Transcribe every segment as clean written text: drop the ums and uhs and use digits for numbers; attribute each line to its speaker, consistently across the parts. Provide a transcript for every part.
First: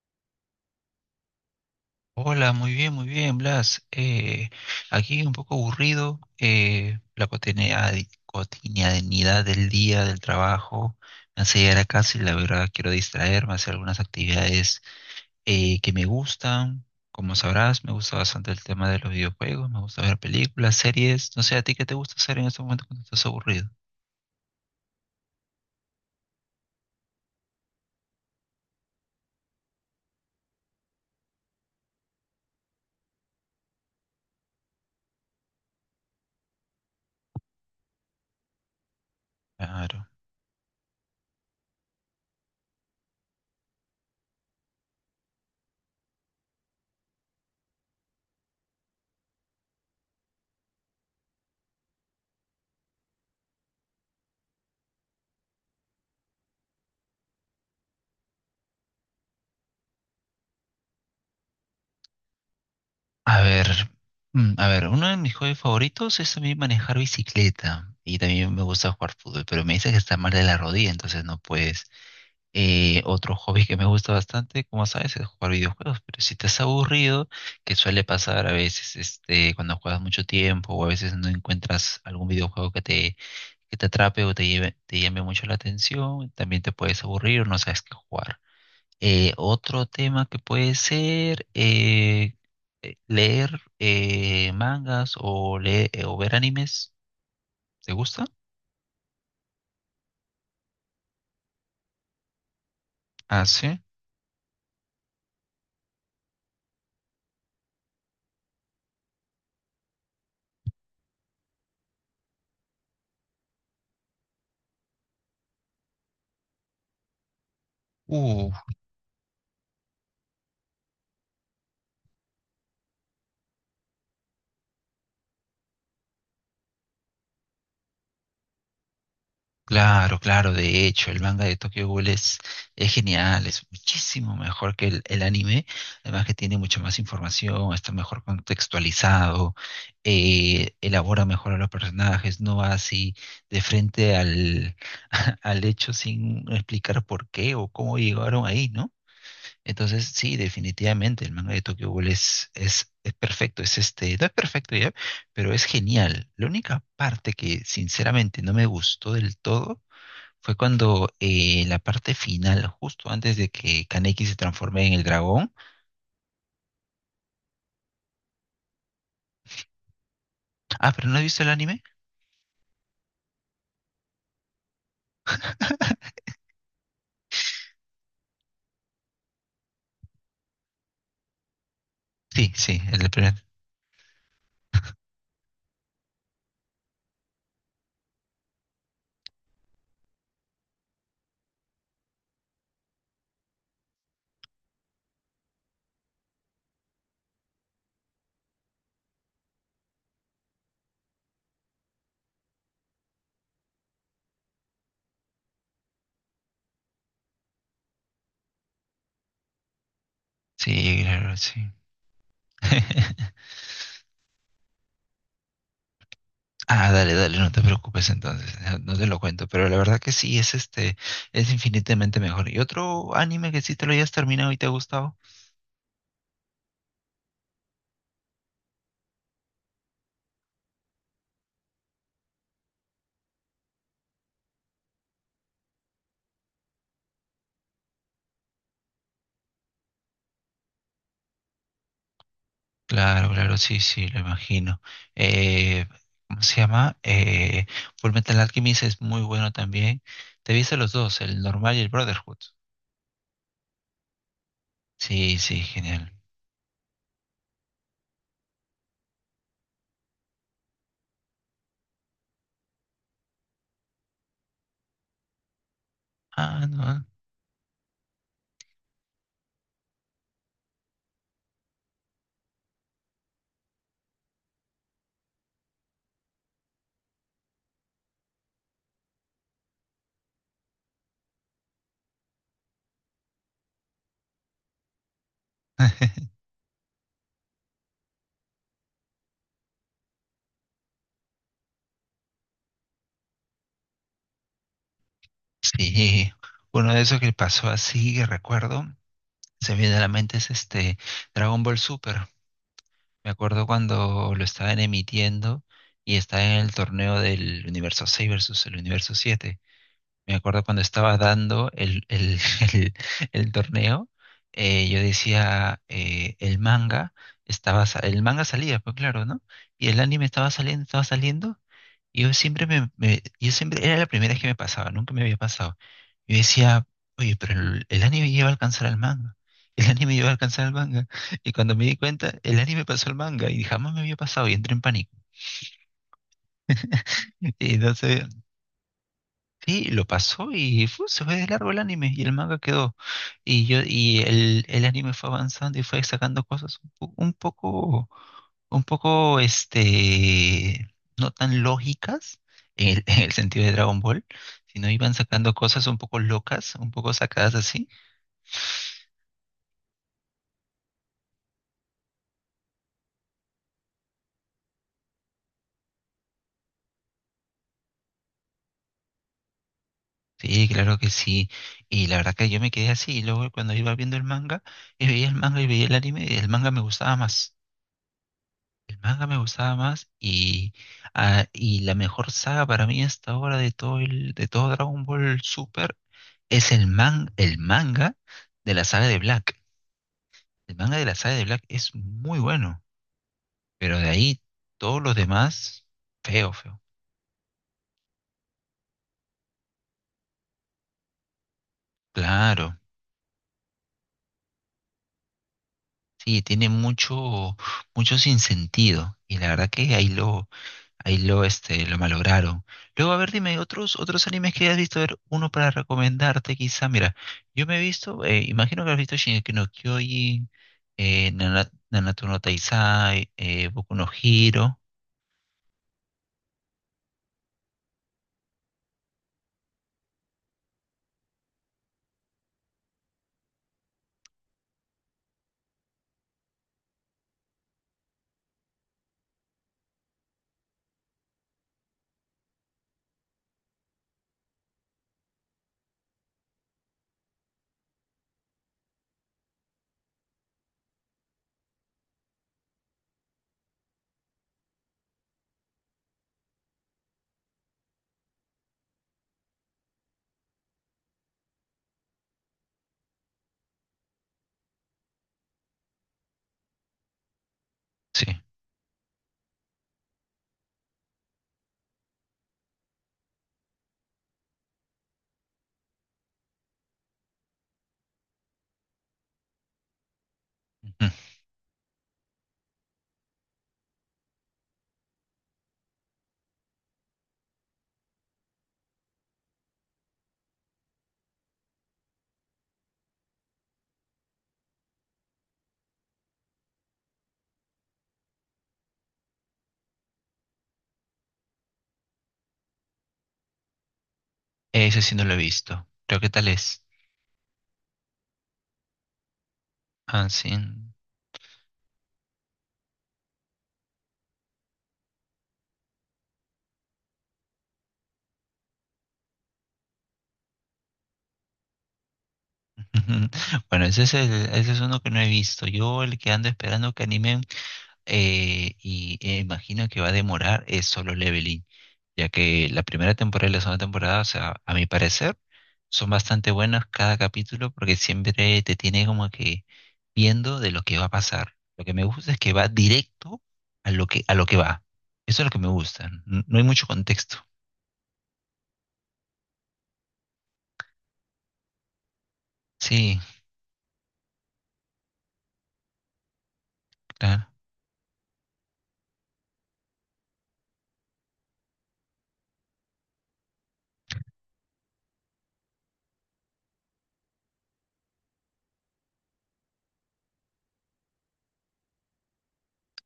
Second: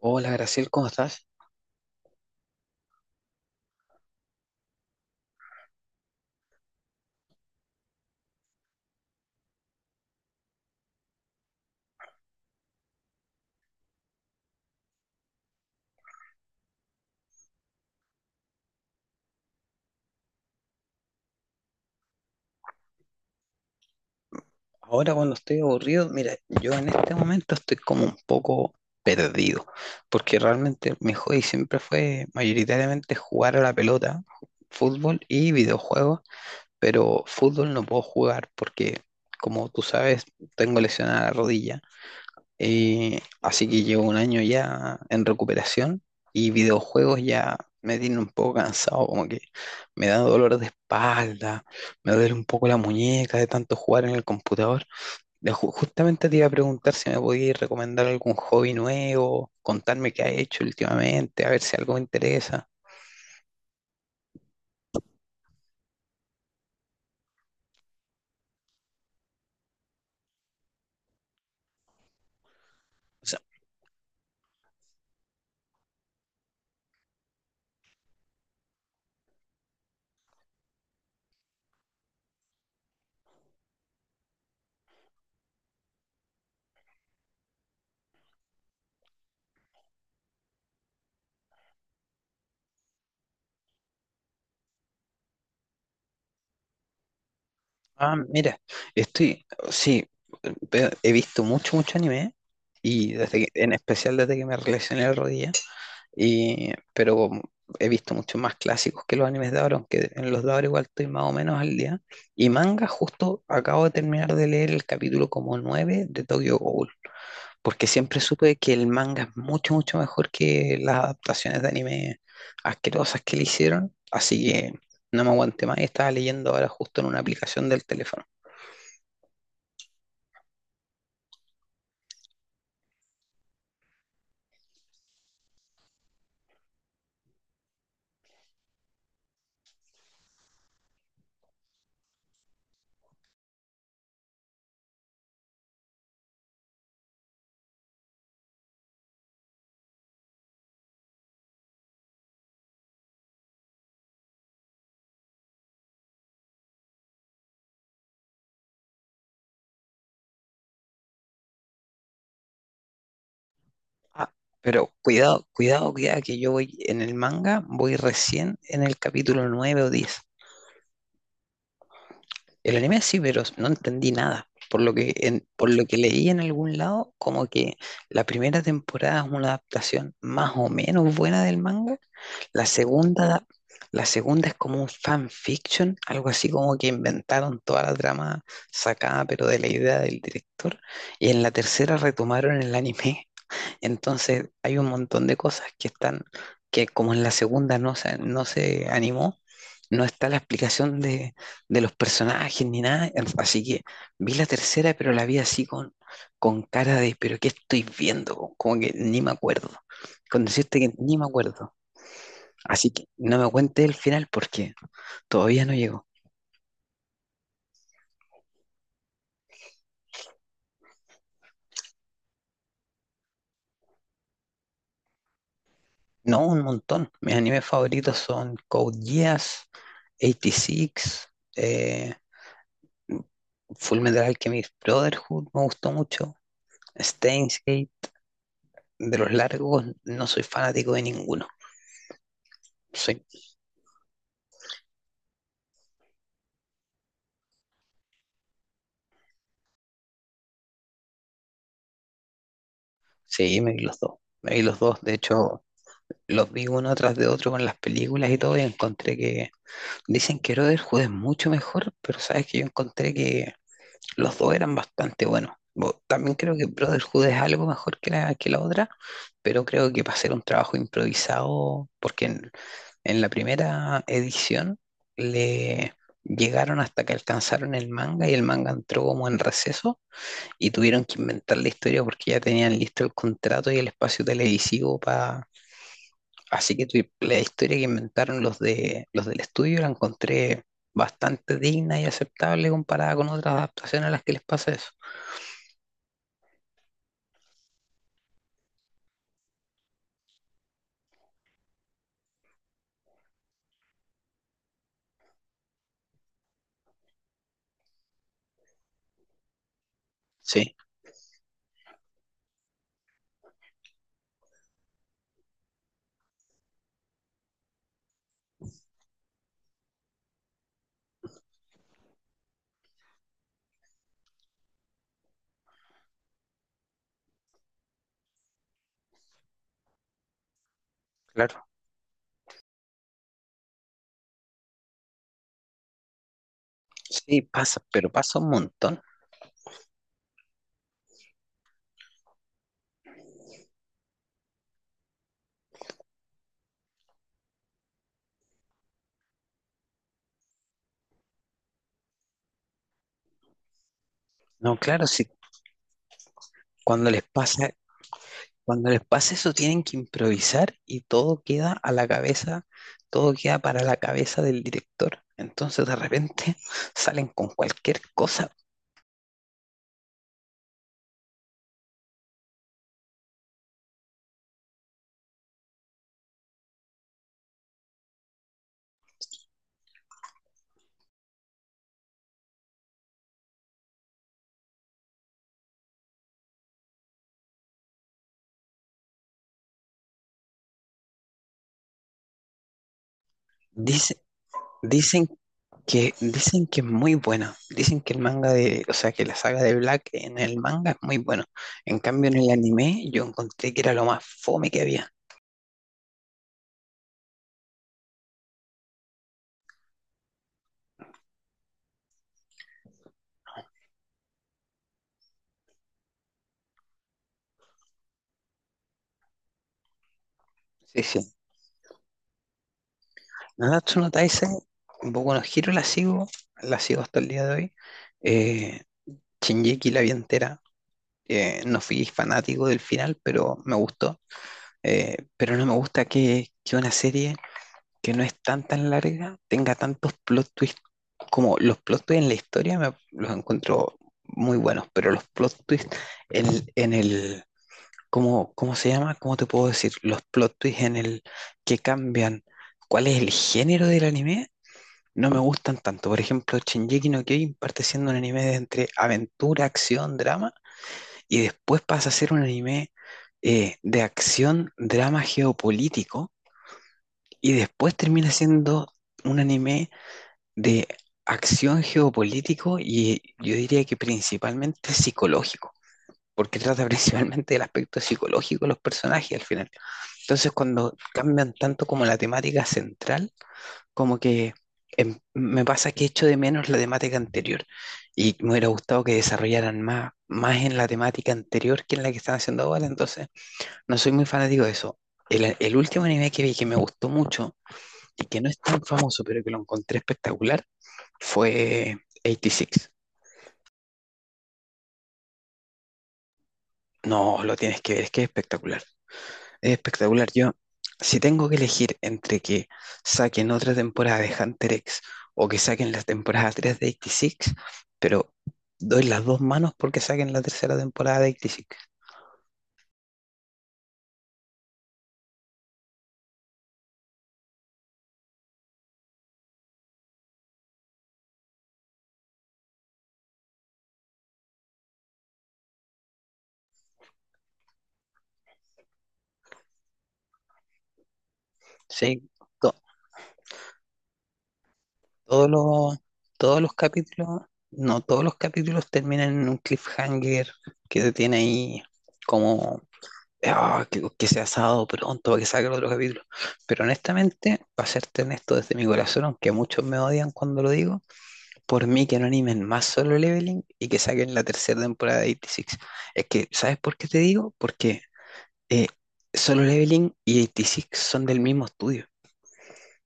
Speaker 1: Hola Graciel, ¿cómo estás?
Speaker 2: Hola, muy bien, Blas. Aquí un poco aburrido, la cotidianidad del día, del trabajo, me hace llegar a casa y la verdad quiero distraerme, hacer algunas actividades que me gustan. Como sabrás, me gusta bastante el tema de los videojuegos, me gusta ver películas, series. No sé, ¿a ti qué te gusta hacer en este momento cuando estás aburrido?
Speaker 1: Ahora cuando estoy aburrido, mira, yo en este momento estoy como un poco perdido, porque realmente mi hobby siempre fue mayoritariamente jugar a la pelota, fútbol y videojuegos, pero fútbol no puedo jugar porque, como tú
Speaker 2: Claro.
Speaker 1: sabes, tengo lesionada la rodilla. Así que llevo un año ya en recuperación y videojuegos ya me tienen un poco cansado, como que me da dolor de espalda, me duele un poco la muñeca de tanto jugar en el computador. Justamente te iba a preguntar si me podías recomendar algún hobby nuevo, contarme qué has hecho últimamente, a ver si algo me interesa.
Speaker 2: A ver, a ver, uno de mis hobbies favoritos es también manejar bicicleta y también me gusta jugar fútbol, pero me dice que está mal de la rodilla, entonces no puedes.
Speaker 1: O
Speaker 2: Otro
Speaker 1: sea,
Speaker 2: hobby que me gusta bastante, como sabes, es jugar videojuegos, pero si estás aburrido, que suele pasar a veces, este, cuando juegas mucho tiempo o a veces no encuentras algún videojuego que te atrape o te lleve, te llame mucho la atención, también te puedes aburrir o no sabes qué jugar. Otro tema que puede ser leer mangas o, leer, o ver animes. ¿Te
Speaker 1: ah,
Speaker 2: gusta?
Speaker 1: mira, estoy, sí, he visto mucho, mucho anime y
Speaker 2: Ah,
Speaker 1: en
Speaker 2: sí.
Speaker 1: especial desde que me relacioné al rodilla. Y, pero como he visto muchos más clásicos que los animes de ahora, aunque en los de ahora igual estoy más o menos al día. Y manga, justo acabo de terminar de leer el capítulo como 9 de Tokyo Ghoul, porque siempre
Speaker 2: Uh,
Speaker 1: supe que el manga es mucho, mucho mejor que las adaptaciones de anime asquerosas que le hicieron. Así que no me aguanté más y estaba leyendo ahora justo en una aplicación del teléfono.
Speaker 2: claro, claro. De hecho, el manga de Tokyo Ghoul es genial, es muchísimo mejor que el anime. Además que tiene mucha más información, está mejor contextualizado, elabora mejor a los personajes, no va así de frente al, al hecho sin explicar por qué o cómo llegaron ahí, ¿no? Entonces, sí, definitivamente, el manga de Tokyo Ghoul es perfecto, es este, no es perfecto ya, pero es genial. La única parte que sinceramente no me gustó del todo fue cuando la parte final, justo antes de que Kaneki
Speaker 1: Ah,
Speaker 2: se transforme
Speaker 1: pero
Speaker 2: en el
Speaker 1: cuidado,
Speaker 2: dragón.
Speaker 1: cuidado, cuidado, que yo voy en el manga, voy recién en el capítulo 9 o 10.
Speaker 2: Ah, pero ¿no has visto el anime?
Speaker 1: El anime sí, pero no entendí nada. Por lo que, por lo que leí en algún lado, como que la primera temporada es una adaptación más o menos buena del manga.
Speaker 2: Sí,
Speaker 1: La
Speaker 2: sí, el de
Speaker 1: segunda,
Speaker 2: primer.
Speaker 1: da- la segunda es como un fanfiction, algo así como que inventaron toda la trama sacada, pero de la idea del director. Y en la tercera retomaron el anime. Entonces hay un montón de cosas que están, que como en la segunda no se animó, no está la explicación de los personajes ni nada. Así que vi la tercera, pero la vi así con cara de, pero ¿qué estoy viendo? Como que ni me acuerdo. Con decirte que
Speaker 2: Sí,
Speaker 1: ni me
Speaker 2: claro, sí.
Speaker 1: acuerdo. Así que no me cuente el final porque todavía no llegó.
Speaker 2: Ah, dale, dale, no te preocupes entonces, no te lo cuento, pero la verdad que sí, es este, es infinitamente mejor. ¿Y otro anime que sí te lo hayas terminado y te ha gustado?
Speaker 1: No, un montón. Mis animes favoritos son Code Geass, 86, eh, Fullmetal Alchemist Brotherhood me gustó mucho. Steins Gate, de los largos, no soy fanático de ninguno. Sí,
Speaker 2: Claro, claro, sí, sí, lo imagino. Eh, ¿Cómo se llama? Fullmetal Alchemist es muy bueno también. Te viste los dos, el normal y el Brotherhood.
Speaker 1: sí, me vi los dos. Me vi los dos, de
Speaker 2: Sí, sí,
Speaker 1: hecho,
Speaker 2: genial.
Speaker 1: los vi uno tras de otro con las películas y todo, y encontré que. Dicen que Brotherhood es mucho mejor, pero sabes que yo encontré que los dos eran bastante buenos. También creo que
Speaker 2: Ah, no.
Speaker 1: Brotherhood es algo mejor que que la otra, pero creo que para hacer un trabajo improvisado, porque en la primera edición le llegaron hasta que alcanzaron el manga y el manga entró como en receso y tuvieron que inventar la historia porque ya tenían listo el contrato y el espacio televisivo para... Así que la historia que inventaron los de los del estudio la encontré bastante digna y aceptable comparada con otras adaptaciones a las que les pasa eso.
Speaker 2: Sí, uno de esos que pasó así, que recuerdo, se me viene a la mente es este Dragon Ball Super. Me acuerdo cuando lo estaban emitiendo y estaba en el torneo del universo 6 versus el universo 7. Me acuerdo
Speaker 1: Sí,
Speaker 2: cuando estaba dando el- el torneo, yo decía, el manga estaba, sa- el manga salía, pues claro, ¿no? Y el anime estaba saliendo, y yo yo siempre, era la primera vez que me pasaba, nunca me había pasado. Yo decía, oye, pero el anime lleva a alcanzar al manga, el anime lleva a alcanzar al manga, y
Speaker 1: claro.
Speaker 2: cuando me di cuenta, el anime pasó al manga, y jamás me había pasado, y entré en pánico.
Speaker 1: Sí,
Speaker 2: Y
Speaker 1: pasa, pero
Speaker 2: entonces
Speaker 1: pasa un montón.
Speaker 2: sí, lo pasó y fu, se fue de largo el anime y el manga quedó. Y yo, y el anime fue avanzando y fue sacando cosas un, po- un poco, este, no tan lógicas en el, en el sentido de Dragon Ball,
Speaker 1: No,
Speaker 2: sino
Speaker 1: claro,
Speaker 2: iban
Speaker 1: sí,
Speaker 2: sacando cosas un poco locas, un
Speaker 1: cuando
Speaker 2: poco
Speaker 1: les
Speaker 2: sacadas
Speaker 1: pasa
Speaker 2: así.
Speaker 1: cuando les pasa eso, tienen que improvisar y todo queda a la cabeza, todo queda para la cabeza del director. Entonces, de repente, salen con cualquier cosa.
Speaker 2: Sí, claro que sí. Y la verdad que yo me quedé así. Y luego cuando iba viendo el manga, y veía el manga y veía el anime, el manga me gustaba más. El manga me gustaba más y, ah, y la mejor saga para mí hasta ahora de todo el, de todo Dragon Ball Super es el man, el manga de la saga de Black. El manga de la saga de Black es muy bueno, pero de
Speaker 1: Dice-
Speaker 2: ahí todos los
Speaker 1: dicen
Speaker 2: demás, feo,
Speaker 1: dicen que
Speaker 2: feo.
Speaker 1: es muy buena. Dicen que el manga de, o sea, que la saga de Black en el manga es muy buena. En cambio, en el
Speaker 2: Claro,
Speaker 1: anime, yo encontré que era lo más fome que había.
Speaker 2: sí, tiene mucho, mucho sinsentido. Y la verdad que ahí lo, ahí lo, este, lo malograron. Luego, a ver, dime, otros, otros animes que hayas visto, a ver, uno para recomendarte quizá. Mira, yo me he visto, imagino que has visto Shingeki no Kyojin,
Speaker 1: Sí, sí.
Speaker 2: Nanatsu no Taizai, Boku
Speaker 1: Nanatsu
Speaker 2: no
Speaker 1: no Taizai,
Speaker 2: Hero.
Speaker 1: un poco no giro la sigo hasta el día de hoy. Eh, Shingeki la vi entera. No fui fanático del final, pero me gustó. Pero no me gusta que una serie que no es tan tan larga tenga tantos plot twists como los plot twists en la historia me, los encuentro muy buenos, pero los plot twists en, en el, ¿cómo, cómo se llama? ¿Cómo te puedo decir? Los plot twists en el que cambian cuál es el género del anime, no me gustan tanto. Por ejemplo, Shingeki no Kyojin parte siendo un anime de entre aventura, acción, drama, y después pasa a ser un anime de acción, drama geopolítico, y después
Speaker 2: Sí,
Speaker 1: termina siendo un anime de acción geopolítico y yo diría que principalmente psicológico, porque trata principalmente del aspecto psicológico de los personajes al final. Entonces cuando
Speaker 2: ujú.
Speaker 1: cambian tanto como la temática central, como que em, me pasa que echo de menos la temática anterior y me hubiera gustado que desarrollaran más, más en la temática anterior que en la que están haciendo ahora, entonces no soy muy fanático de eso. El último anime que vi que me gustó mucho y que no es tan famoso, pero que lo encontré espectacular, fue 86.
Speaker 2: Ese sí no lo he visto. Creo que tal es.
Speaker 1: No, lo tienes que ver, es que es espectacular. Es espectacular.
Speaker 2: Ah, sí.
Speaker 1: Yo, si tengo que elegir entre que saquen otra temporada de Hunter X o que saquen la temporada 3 de 86, pero doy las dos manos porque saquen la tercera temporada de 86.
Speaker 2: Bueno, ese es, el- ese es uno que no he visto. Yo el que ando esperando que animen imagino que va a demorar es Solo Leveling. Ya que la primera temporada y la segunda temporada, o sea, a mi parecer, son bastante buenas cada capítulo porque siempre te tiene como que viendo de lo que va a pasar. Lo que me
Speaker 1: Sí,
Speaker 2: gusta es que va directo a lo que va. Eso es
Speaker 1: Todos
Speaker 2: lo que me
Speaker 1: los,
Speaker 2: gusta. N- No
Speaker 1: todos
Speaker 2: hay
Speaker 1: los
Speaker 2: mucho contexto.
Speaker 1: capítulos, no, todos los capítulos terminan en un cliffhanger que te tiene ahí como:
Speaker 2: Sí,
Speaker 1: "Ah, que sea sábado pronto para que salga el otro capítulo." Pero
Speaker 2: claro.
Speaker 1: honestamente, para serte honesto desde mi corazón, aunque muchos me odian cuando lo digo, por mí que no animen más Solo Leveling y que saquen la tercera temporada de 86. Es que, ¿sabes por qué te digo? Porque eh, Solo Leveling y 86 son del mismo estudio.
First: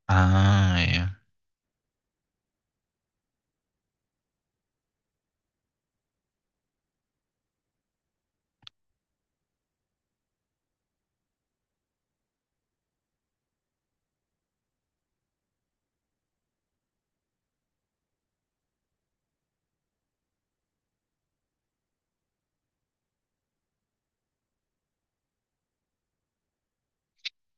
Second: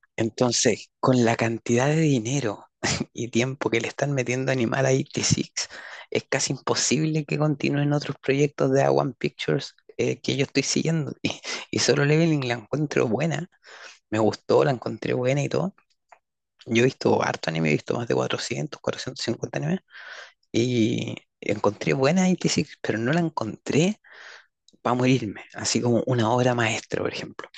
Speaker 2: Ah,
Speaker 1: Entonces,
Speaker 2: ya.
Speaker 1: con la cantidad de dinero y tiempo que le están metiendo a Animal 86, es casi imposible que continúen otros proyectos de A1 Pictures que yo estoy siguiendo. Y solo Leveling la encuentro buena. Me gustó, la encontré buena y todo. Yo he visto harto anime, he visto más de 400, 450 animes. Y encontré buena 86, pero no la encontré para morirme. Así como una obra maestra, por ejemplo.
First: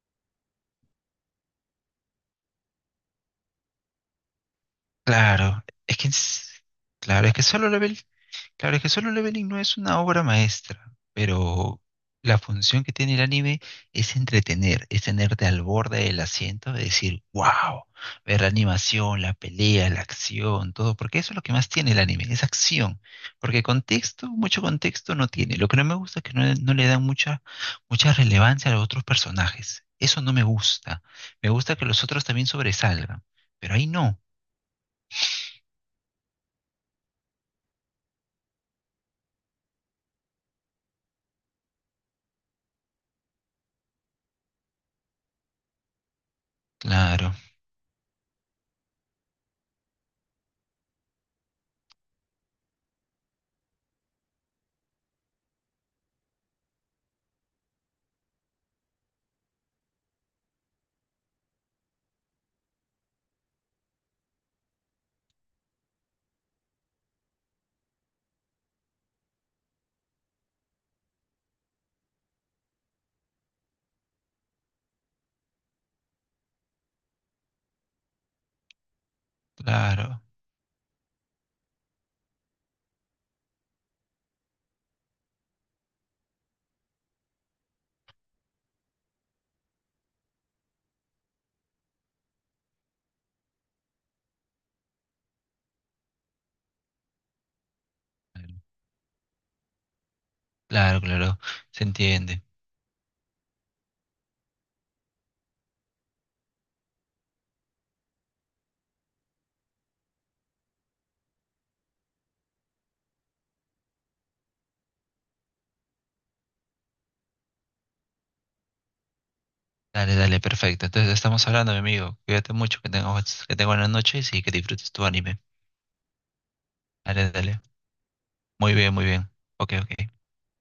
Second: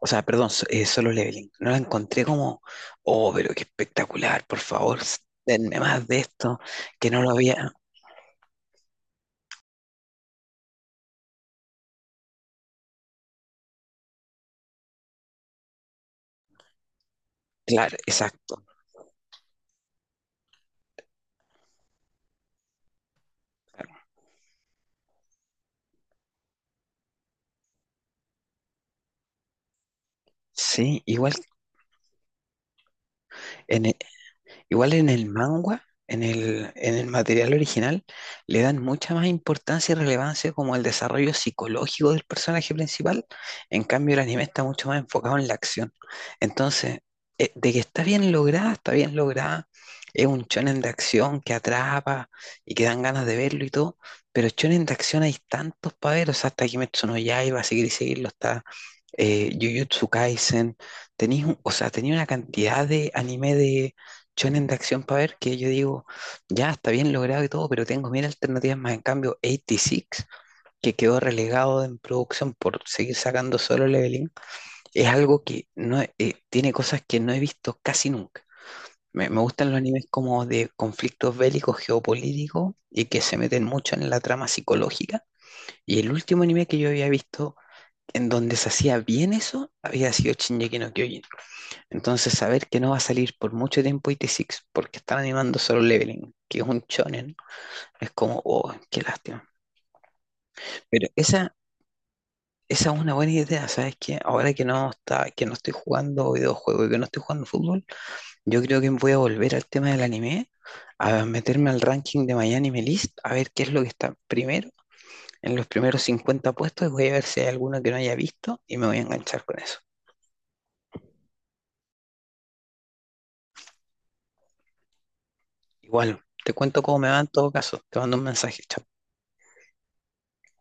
Speaker 1: O sea, perdón, solo leveling. No la encontré como, oh, pero qué espectacular, por favor,
Speaker 2: Claro.
Speaker 1: denme
Speaker 2: Es
Speaker 1: más
Speaker 2: que,
Speaker 1: de esto,
Speaker 2: es-
Speaker 1: que no
Speaker 2: claro,
Speaker 1: lo
Speaker 2: es que solo
Speaker 1: había.
Speaker 2: lo ve. Claro, es que Solo Leveling no es una obra maestra, pero la función que tiene el anime es entretener, es tenerte al borde del asiento, de decir, wow,
Speaker 1: Claro,
Speaker 2: ver la
Speaker 1: exacto.
Speaker 2: animación, la pelea, la acción, todo, porque eso es lo que más tiene el anime, es acción, porque contexto, mucho contexto no tiene. Lo que no me gusta es que no le dan mucha relevancia a los otros personajes. Eso no me
Speaker 1: Sí,
Speaker 2: gusta.
Speaker 1: igual
Speaker 2: Me gusta que los otros también sobresalgan, pero
Speaker 1: en,
Speaker 2: ahí
Speaker 1: e,
Speaker 2: no.
Speaker 1: Igual en el manga, en el material original, le dan mucha más importancia y relevancia como el desarrollo psicológico del personaje principal. En cambio, el anime está mucho más enfocado en la acción. Entonces,
Speaker 2: Claro,
Speaker 1: de que está bien lograda, está bien lograda. Es un shonen de acción que atrapa y que dan ganas de verlo y todo. Pero shonen de acción hay tantos para ver. O sea, hasta Kimetsu no Yaiba, seguir y seguirlo, está Jujutsu Kaisen. Tenéis, un- o sea, tenía una cantidad de anime de shonen de acción para ver que yo digo, ya está bien logrado y todo, pero tengo mil alternativas más. En cambio, 86, que quedó relegado en producción por seguir sacando solo leveling, es algo que no he- tiene cosas que no he visto casi nunca. Me gustan los animes
Speaker 2: claro,
Speaker 1: como de conflictos bélicos, geopolíticos y que se meten mucho en la trama psicológica. Y el último anime que yo había visto en donde se hacía bien eso había sido Shingeki no Kyojin. Entonces saber que no va a salir por mucho tiempo I t 6 porque están animando solo Leveling, que es un shonen, es como,
Speaker 2: claro,
Speaker 1: oh, qué lástima.
Speaker 2: claro,
Speaker 1: Pero
Speaker 2: claro,
Speaker 1: esa,
Speaker 2: se entiende.
Speaker 1: esa es una buena idea, ¿sabes qué? Ahora que no está, que no estoy jugando videojuegos y que no estoy jugando fútbol, yo creo que voy a volver al tema del anime, a meterme al ranking de My Anime List, a ver qué es lo que está primero, en los primeros 50 puestos, y voy a ver si hay alguno que no haya visto y me voy a enganchar con eso.
Speaker 2: Dale, dale, perfecto. Entonces estamos hablando, mi amigo. Cuídate mucho, que tengas buenas noches y que disfrutes tu anime.
Speaker 1: Igual, te cuento cómo me va en
Speaker 2: Dale,
Speaker 1: todo
Speaker 2: dale.
Speaker 1: caso, te mando un mensaje,
Speaker 2: Muy
Speaker 1: chao.
Speaker 2: bien, muy bien. Ok, ok.